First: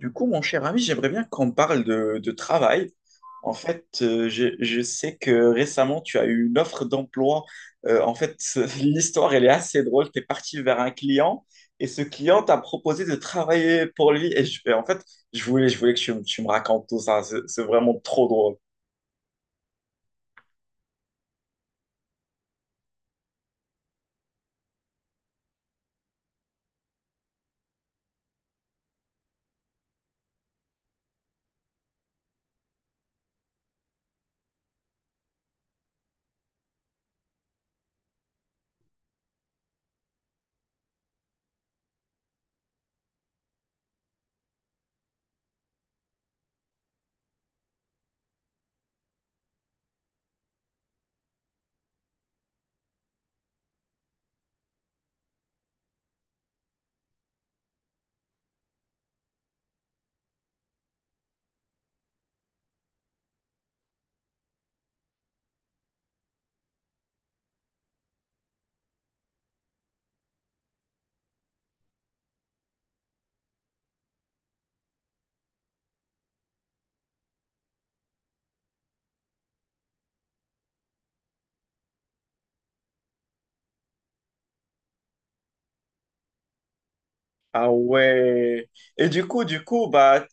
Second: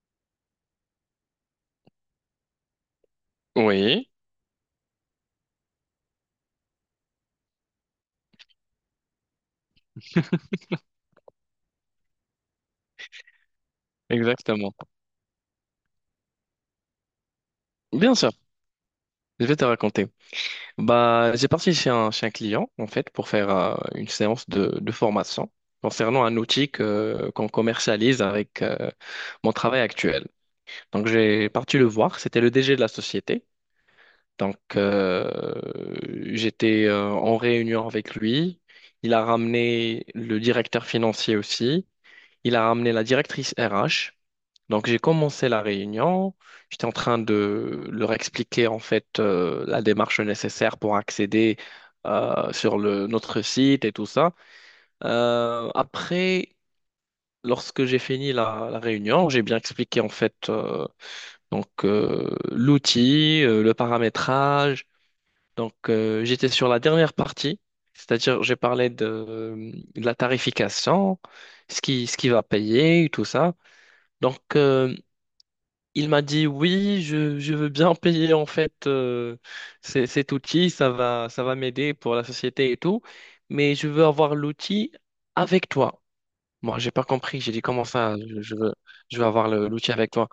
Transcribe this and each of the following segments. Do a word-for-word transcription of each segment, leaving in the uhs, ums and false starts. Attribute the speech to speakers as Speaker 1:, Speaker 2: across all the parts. Speaker 1: Du coup, mon cher ami, j'aimerais bien qu'on parle de, de travail. En fait,
Speaker 2: Oui,
Speaker 1: euh, je, je sais que récemment, tu as eu une offre d'emploi. Euh, en fait, l'histoire, elle est assez drôle. Tu es parti vers un client et ce client t'a proposé de travailler pour lui. Et, je- et
Speaker 2: exactement.
Speaker 1: en fait, je voulais, je voulais que tu, me tu me racontes tout ça. C'est c'est vraiment
Speaker 2: Bien
Speaker 1: trop
Speaker 2: sûr,
Speaker 1: drôle.
Speaker 2: je vais te raconter. Bah, j'ai parti chez un, chez un client, en fait, pour faire euh, une séance de, de formation concernant un outil que- qu'on commercialise avec euh, mon travail actuel. Donc, j'ai parti le voir. C'était le D G de la société. Donc, euh, j'étais euh, en réunion avec lui. Il a ramené le directeur financier aussi. Il a ramené la directrice R H. Donc j'ai commencé la réunion, j'étais en train de leur expliquer en fait euh, la démarche nécessaire pour accéder euh, sur le, notre site et tout ça. Euh, après, lorsque j'ai fini la, la réunion, j'ai bien expliqué en fait euh, donc euh, l'outil, euh, le paramétrage. Donc euh, j'étais sur la dernière partie, c'est-à-dire j'ai parlé de, de la tarification, ce qui, ce qui va payer, tout ça. Donc, euh, Il m'a dit oui, je, je veux bien payer en fait euh, c- cet outil, ça va, ça va m'aider pour la société et tout, mais je veux avoir l'outil avec toi. Moi, j'ai pas compris, j'ai dit
Speaker 1: Ah
Speaker 2: comment ça, je, je
Speaker 1: ouais.
Speaker 2: veux,
Speaker 1: Et
Speaker 2: je veux
Speaker 1: du coup,
Speaker 2: avoir
Speaker 1: du
Speaker 2: le-
Speaker 1: coup,
Speaker 2: l'outil avec
Speaker 1: bah,
Speaker 2: toi.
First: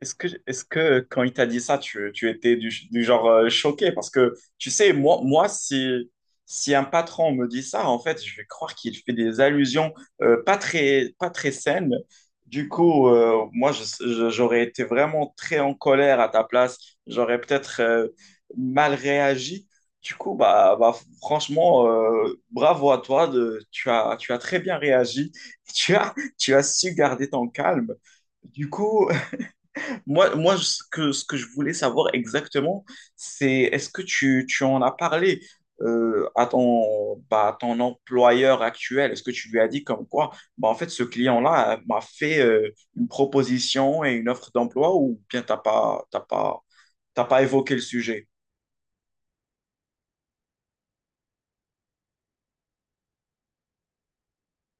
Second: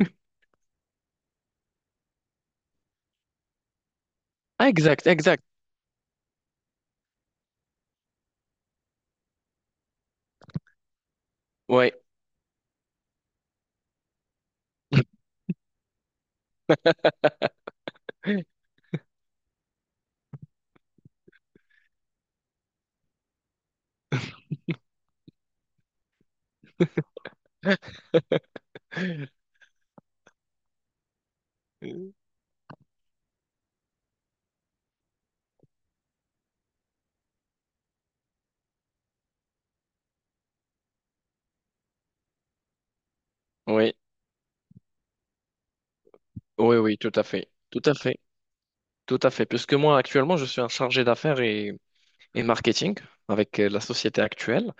Speaker 1: Est-ce que, est-ce que quand il t'a dit ça, tu, tu étais du, du genre euh, choqué? Parce que,
Speaker 2: Ah,
Speaker 1: tu sais,
Speaker 2: exact,
Speaker 1: moi,
Speaker 2: exact,
Speaker 1: moi si, si un patron me dit ça, en fait, je vais croire qu'il fait des allusions euh, pas très, pas très saines.
Speaker 2: ouais,
Speaker 1: Du coup, euh, moi, je- je- j'aurais été vraiment très en colère à ta place. J'aurais peut-être euh, mal réagi. Du coup, bah, bah, franchement, euh, bravo à toi. De- tu as, tu as très bien réagi. Tu as, tu as su garder ton calme. Du coup, moi, moi, ce que, ce que je voulais savoir exactement, c'est est-ce que tu, tu en as parlé euh, à ton, bah, à ton employeur actuel? Est-ce que tu lui as dit comme quoi, bah, en fait, ce client-là euh, m'a fait euh, une
Speaker 2: oui, oui,
Speaker 1: proposition et une offre d'emploi ou bien t'as pas, t'as pas,
Speaker 2: oui, tout à
Speaker 1: t'as pas
Speaker 2: fait,
Speaker 1: évoqué le
Speaker 2: tout à fait,
Speaker 1: sujet?
Speaker 2: tout à fait, puisque moi actuellement je suis un chargé d'affaires et, et marketing avec euh, la société actuelle.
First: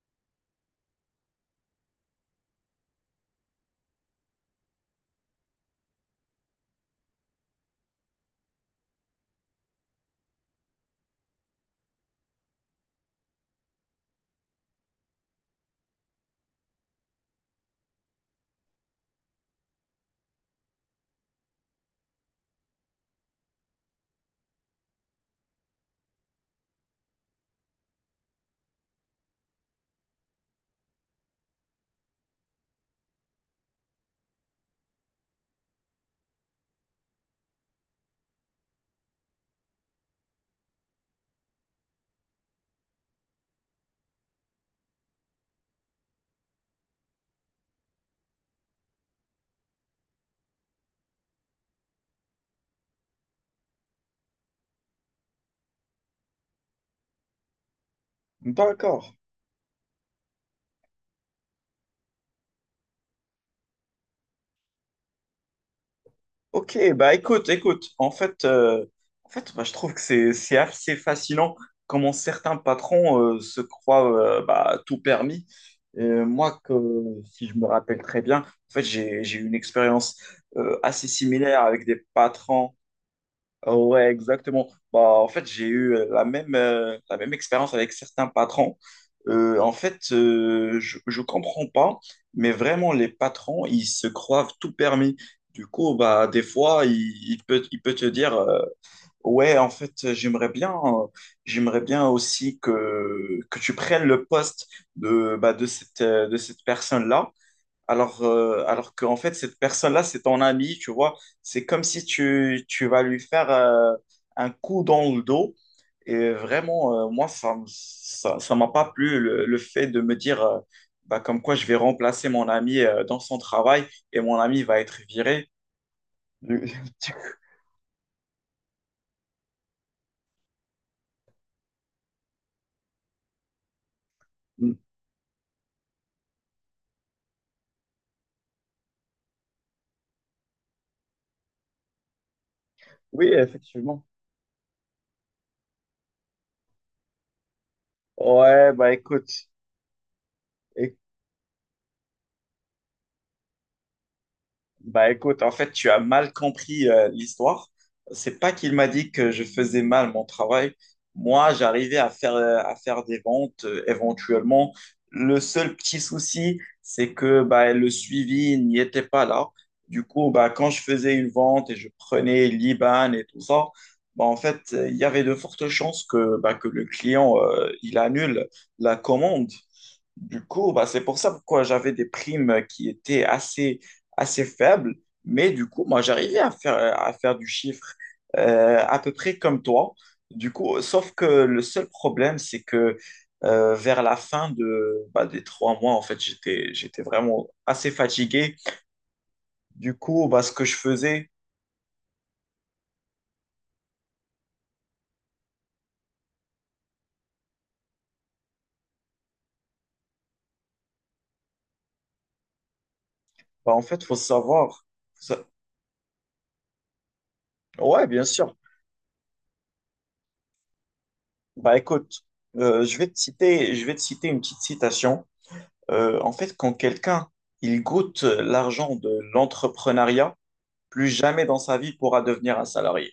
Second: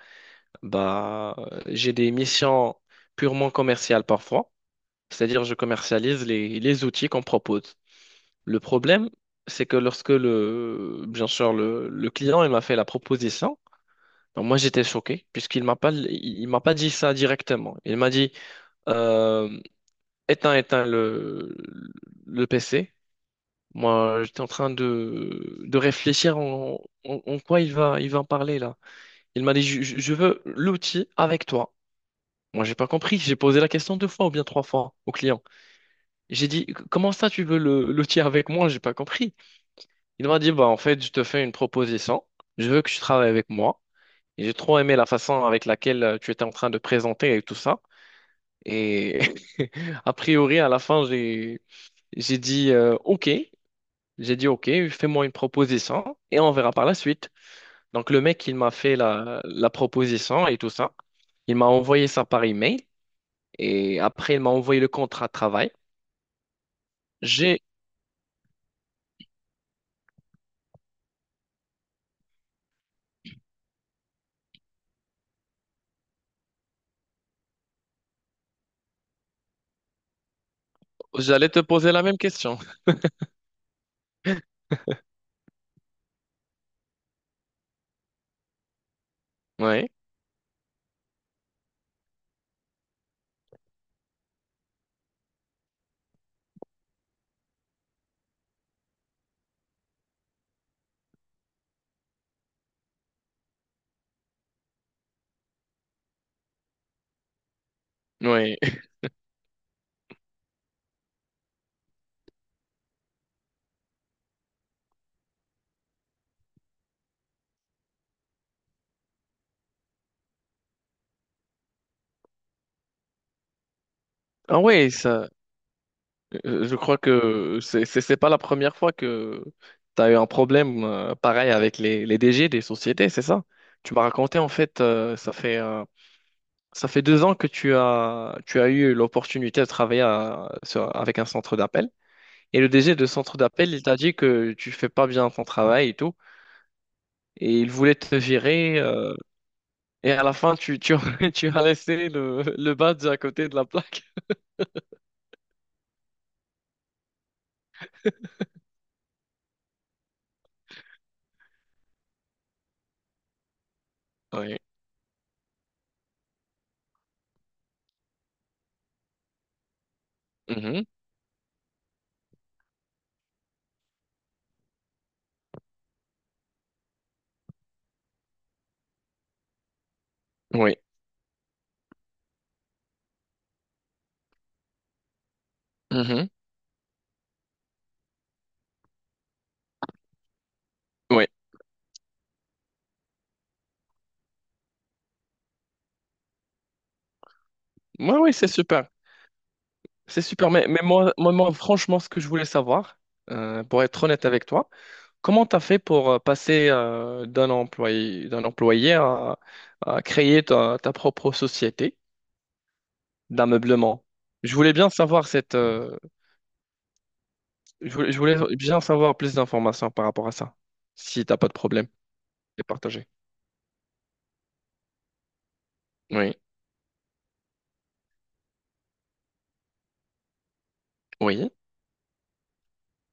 Speaker 2: Bah, euh, j'ai des missions purement commerciales parfois, c'est-à-dire je commercialise les, les outils qu'on propose. Le problème, c'est que lorsque le, bien sûr, le, le client il m'a fait la proposition, ben moi j'étais choqué puisqu'il m'a pas, il, il m'a pas dit ça directement. Il m'a dit euh, éteins, éteins le, le P C. Moi, j'étais en train de, de réfléchir en, en- en quoi il va, il va en parler là. Il m'a dit je je- je veux l'outil avec toi. Moi, j'ai pas compris. J'ai posé la question deux fois ou bien trois fois au client. J'ai dit, comment ça tu veux le l'outil avec moi? J'ai pas compris. Il m'a dit, bah en fait, je te fais une proposition. Je veux que tu travailles avec moi. Et j'ai trop aimé la façon avec laquelle euh, tu étais en train de présenter et tout ça. Et a priori, à la fin, j'ai j'ai dit, euh, ok. J'ai dit, ok, fais-moi une proposition et on verra par la suite. Donc le mec, il m'a fait
Speaker 1: D'accord.
Speaker 2: la, la proposition et tout ça. Il m'a envoyé ça par email et après, il m'a envoyé le contrat de travail.
Speaker 1: Ok, bah écoute,
Speaker 2: J'ai,
Speaker 1: écoute, en fait, euh, en fait bah, je trouve que c'est c'est assez fascinant comment certains patrons euh, se croient euh, bah, tout permis. Et moi, que, Si je me rappelle très bien, en fait, j'ai j'ai eu une expérience euh, assez
Speaker 2: j'allais te
Speaker 1: similaire avec
Speaker 2: poser la
Speaker 1: des
Speaker 2: même question.
Speaker 1: patrons. Ouais, exactement. Bah, en fait, j'ai eu euh, la même, euh, la même expérience avec certains patrons. Euh, en
Speaker 2: Oui,
Speaker 1: fait, euh, je ne comprends pas, mais vraiment, les patrons, ils se croient tout permis. Du coup, bah, des fois, il, il peut, il peut te dire, euh, ouais, en fait, j'aimerais bien, euh, j'aimerais bien aussi que, que tu prennes le poste de, bah, de cette, euh, de cette personne-là. Alors,
Speaker 2: oui.
Speaker 1: euh, alors qu'en fait, cette personne-là, c'est ton ami, tu vois. C'est comme si tu, tu vas lui faire euh, un coup dans le dos. Et vraiment, euh, moi, ça m- ça, ça m'a pas plu le, le fait de me dire euh, bah, comme quoi je vais remplacer mon ami euh, dans son travail et mon
Speaker 2: Ah
Speaker 1: ami va
Speaker 2: oui,
Speaker 1: être
Speaker 2: ça,
Speaker 1: viré.
Speaker 2: euh, je crois que c'est, c'est c'est pas la première fois que tu as eu un problème euh, pareil avec les, les D G des sociétés, c'est ça? Tu m'as raconté, en fait, euh, ça fait, euh, ça fait deux ans que tu as, tu as eu l'opportunité de travailler à- sur- avec un centre d'appel. Et le D G de
Speaker 1: Oui,
Speaker 2: centre d'appel, il t'a
Speaker 1: effectivement.
Speaker 2: dit que tu fais pas bien ton travail et tout. Et il voulait te
Speaker 1: Ouais,
Speaker 2: virer.
Speaker 1: bah
Speaker 2: euh,
Speaker 1: écoute,
Speaker 2: et à la fin, tu, tu,
Speaker 1: écoute.
Speaker 2: tu as laissé le, le badge à côté de la plaque.
Speaker 1: Bah écoute, en fait, tu as mal compris euh, l'histoire. C'est pas qu'il m'a dit que je faisais mal mon travail. Moi, j'arrivais à faire, euh, à faire des ventes euh,
Speaker 2: Oui.
Speaker 1: éventuellement. Le seul petit souci, c'est que bah, le suivi n'y était pas là. Du coup, bah, quand je
Speaker 2: Mhm.
Speaker 1: faisais une vente et je prenais l'I B A N et tout ça, bah, en fait, euh, il y avait de fortes chances que, bah, que le client euh, il annule la commande. Du coup,
Speaker 2: Oui.
Speaker 1: bah, c'est pour ça pourquoi j'avais des primes qui étaient assez, assez faibles. Mais du coup, moi,
Speaker 2: Mhm.
Speaker 1: j'arrivais à faire, à faire du chiffre euh, à peu près comme toi. Du coup, sauf que
Speaker 2: Oui.
Speaker 1: le seul problème, c'est que euh, vers la fin de, bah, des trois mois, en fait, j'étais, j'étais vraiment assez
Speaker 2: Moi, oui, c'est
Speaker 1: fatigué.
Speaker 2: super.
Speaker 1: Du
Speaker 2: C'est
Speaker 1: coup, bah,
Speaker 2: super.
Speaker 1: ce que
Speaker 2: Mais,
Speaker 1: je
Speaker 2: mais moi,
Speaker 1: faisais,
Speaker 2: moi, moi, franchement, ce que je voulais savoir, euh, pour être honnête avec toi, comment tu as fait pour euh, passer euh, d'un employé, d'un employé à, à créer ta, ta propre société
Speaker 1: bah, en fait,
Speaker 2: d'ameublement?
Speaker 1: faut
Speaker 2: Je voulais
Speaker 1: savoir.
Speaker 2: bien savoir
Speaker 1: Ça-
Speaker 2: cette, euh, je
Speaker 1: Ouais,
Speaker 2: voulais, je
Speaker 1: bien sûr.
Speaker 2: voulais bien savoir plus d'informations par rapport à ça, si t'as pas de
Speaker 1: Bah,
Speaker 2: problème
Speaker 1: écoute,
Speaker 2: de
Speaker 1: euh, je
Speaker 2: partager.
Speaker 1: vais te citer, je vais te citer une petite citation. Euh, en
Speaker 2: Oui,
Speaker 1: fait, quand quelqu'un, il goûte l'argent de l'entrepreneuriat, plus jamais
Speaker 2: oui,
Speaker 1: dans sa vie pourra devenir un salarié.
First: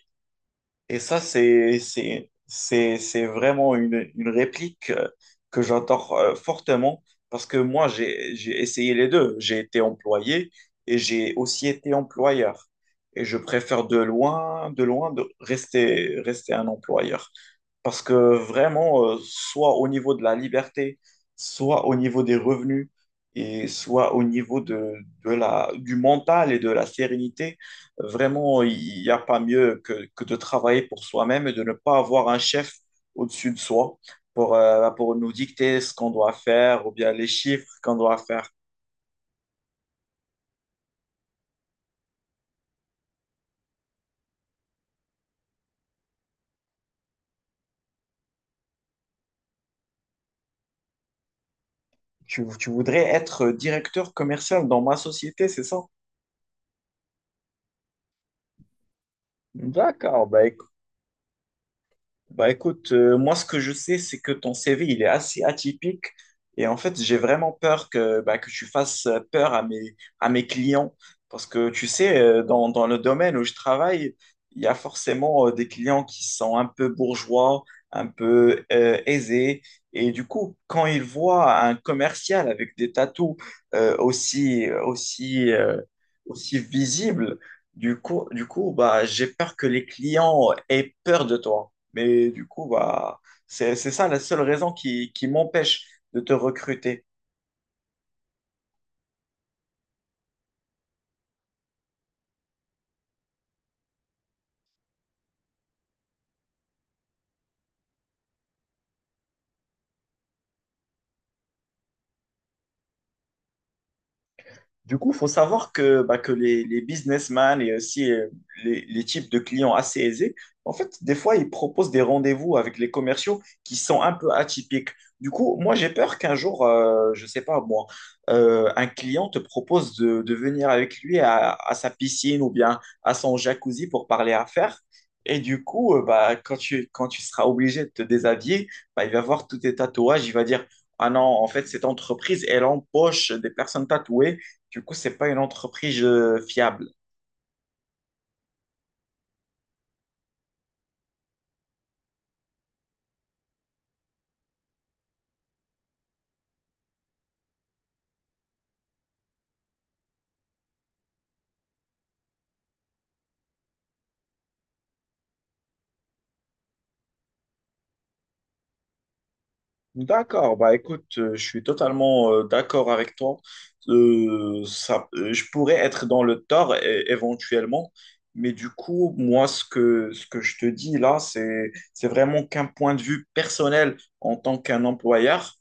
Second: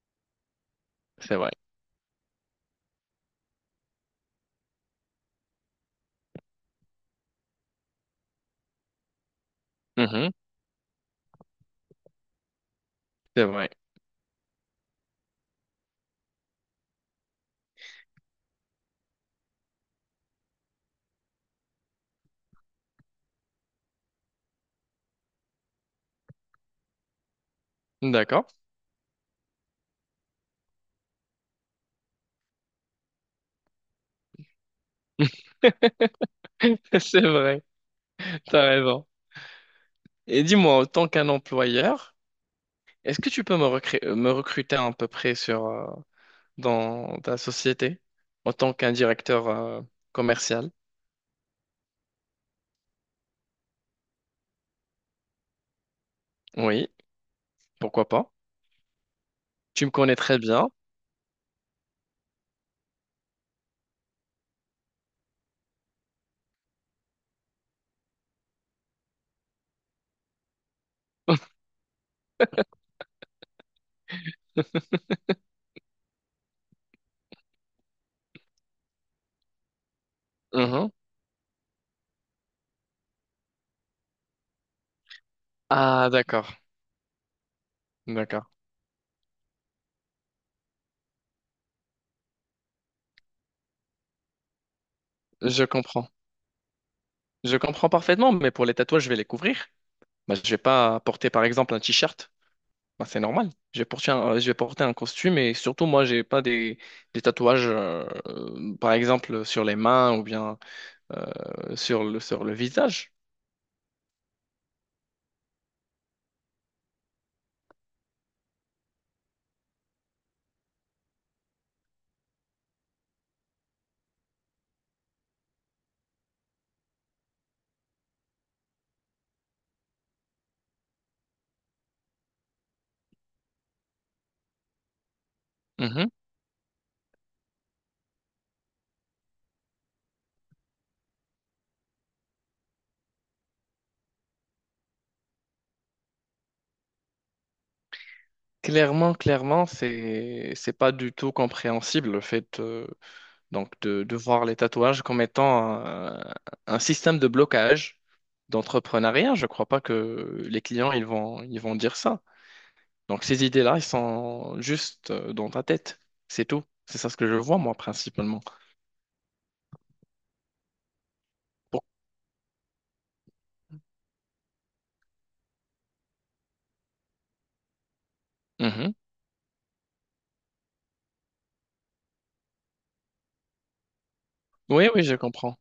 Speaker 1: Et ça,
Speaker 2: c'est vrai.
Speaker 1: c'est, c'est, c'est, c'est vraiment une, une réplique euh, que j'entends euh, fortement parce que moi, j'ai, j'ai essayé les deux. J'ai été
Speaker 2: Mhm.
Speaker 1: employé et j'ai aussi été employeur. Et je
Speaker 2: C'est vrai.
Speaker 1: préfère de loin, de loin de rester, rester un employeur. Parce que vraiment, euh, soit au niveau de la liberté, soit au niveau des revenus, et soit au niveau de, de la, du mental et de la sérénité,
Speaker 2: D'accord.
Speaker 1: vraiment, il n'y a pas mieux que, que de travailler pour soi-même et de ne pas avoir un chef au-dessus de soi pour, euh, pour nous dicter ce qu'on doit faire ou bien
Speaker 2: C'est
Speaker 1: les
Speaker 2: vrai.
Speaker 1: chiffres qu'on doit faire.
Speaker 2: T'as raison. Et dis-moi, en tant qu'un employeur, est-ce que tu peux me recré- euh, me recruter à peu près sur, euh, dans ta société en tant qu'un directeur euh, commercial?
Speaker 1: Tu, tu voudrais être directeur commercial dans ma société, c'est ça?
Speaker 2: Oui, pourquoi pas? Tu me connais
Speaker 1: D'accord,
Speaker 2: très
Speaker 1: bah
Speaker 2: bien.
Speaker 1: bah écoute, euh, moi ce que je sais, c'est que ton C V, il est assez atypique et en fait, j'ai vraiment peur que, bah, que tu fasses peur à mes, à mes clients parce que tu sais, euh, dans, dans le domaine où je travaille, il y a forcément euh, des clients qui sont un peu bourgeois, un peu euh, aisés et du coup, quand
Speaker 2: Mhm.
Speaker 1: ils voient un commercial avec des tatous euh, aussi, aussi, euh,
Speaker 2: Ah, d'accord,
Speaker 1: aussi visibles, du coup, du
Speaker 2: d'accord.
Speaker 1: coup, bah, j'ai peur que les clients aient peur de toi. Mais du coup, bah, c'est, c'est ça la seule raison qui, qui
Speaker 2: Je
Speaker 1: m'empêche
Speaker 2: comprends.
Speaker 1: de te recruter.
Speaker 2: Je comprends parfaitement, mais pour les tatouages, je vais les couvrir. Bah, je vais pas porter, par exemple, un t-shirt. Bah, c'est normal. Je vais porter un, euh, je vais porter un costume et surtout, moi, j'ai pas des, des tatouages, euh, euh, par exemple, sur les mains ou bien euh, sur le, sur le visage.
Speaker 1: Du coup, faut savoir que, bah, que les, les businessmen et aussi euh, les, les types de clients assez aisés, en fait, des fois, ils proposent des rendez-vous avec les commerciaux qui sont un peu atypiques. Du coup, moi, j'ai peur qu'un jour, euh, je sais pas moi, euh, un client te propose de, de venir avec lui à, à sa piscine ou bien à son jacuzzi pour parler affaires. Et du coup, euh,
Speaker 2: Mhm.
Speaker 1: bah, quand tu, quand tu seras obligé de te déshabiller, bah, il va voir tous tes tatouages, il va dire, ah non, en fait, cette entreprise, elle empoche des personnes tatouées du coup, c'est pas une entreprise euh, fiable.
Speaker 2: Clairement, clairement, c'est c'est pas du tout compréhensible le fait euh, donc de, de voir les tatouages comme étant un, un système de blocage d'entrepreneuriat. Je crois pas que les clients ils vont ils vont dire ça. Donc ces idées-là, elles sont juste euh, dans ta tête. C'est tout. C'est ça ce que je vois, moi, principalement.
Speaker 1: D'accord, bah écoute, euh, je suis
Speaker 2: Pour-
Speaker 1: totalement euh, d'accord avec toi. Euh, ça, euh, je pourrais être dans le tort é- éventuellement, mais du
Speaker 2: Mhm.
Speaker 1: coup, moi, ce que, ce que je te dis là, c'est, c'est vraiment qu'un point de vue personnel en tant qu'un
Speaker 2: Oui, oui, je
Speaker 1: employeur.
Speaker 2: comprends.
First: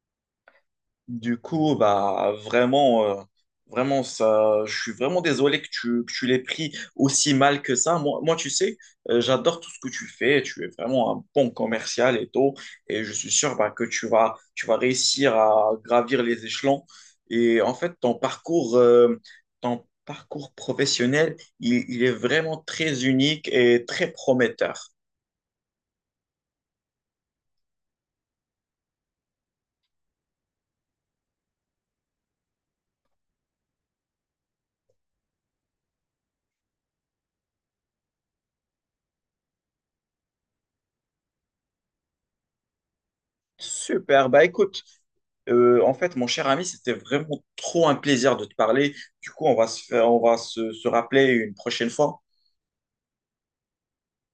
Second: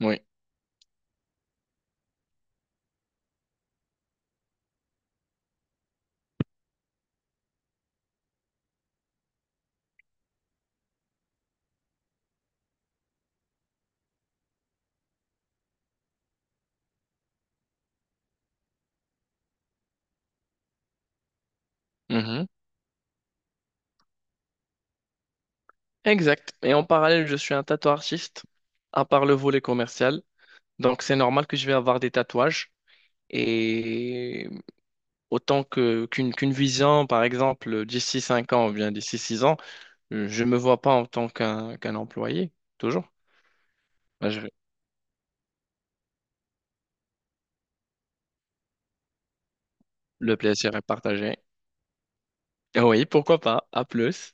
Speaker 2: Oui.
Speaker 1: Du coup, bah vraiment, euh, vraiment ça, je suis vraiment désolé que tu, que tu l'aies pris aussi mal que ça. Moi, moi tu sais, euh, j'adore tout ce que tu fais. Tu es vraiment un bon commercial et tout, et je suis sûr bah, que tu vas, tu vas réussir à gravir les échelons. Et en fait, ton parcours, euh, ton parcours professionnel, il, il est
Speaker 2: Mhm.
Speaker 1: vraiment très unique et très prometteur.
Speaker 2: Exact. Et en parallèle, je suis un tatoueur artiste, à part le volet commercial. Donc c'est normal que je vais avoir des tatouages. Et autant que qu'une qu'une vision, par exemple, d'ici cinq ans ou bien d'ici six ans, euh, je ne me vois pas en tant qu'un qu'un employé. Toujours.
Speaker 1: Super.
Speaker 2: Bah,
Speaker 1: Bah
Speaker 2: je-
Speaker 1: écoute. Euh, en fait, mon cher ami, c'était vraiment trop un plaisir de te parler. Du coup, on va se faire, on
Speaker 2: Le
Speaker 1: va se
Speaker 2: plaisir est
Speaker 1: se rappeler
Speaker 2: partagé.
Speaker 1: une prochaine fois.
Speaker 2: Oui, pourquoi pas. À plus.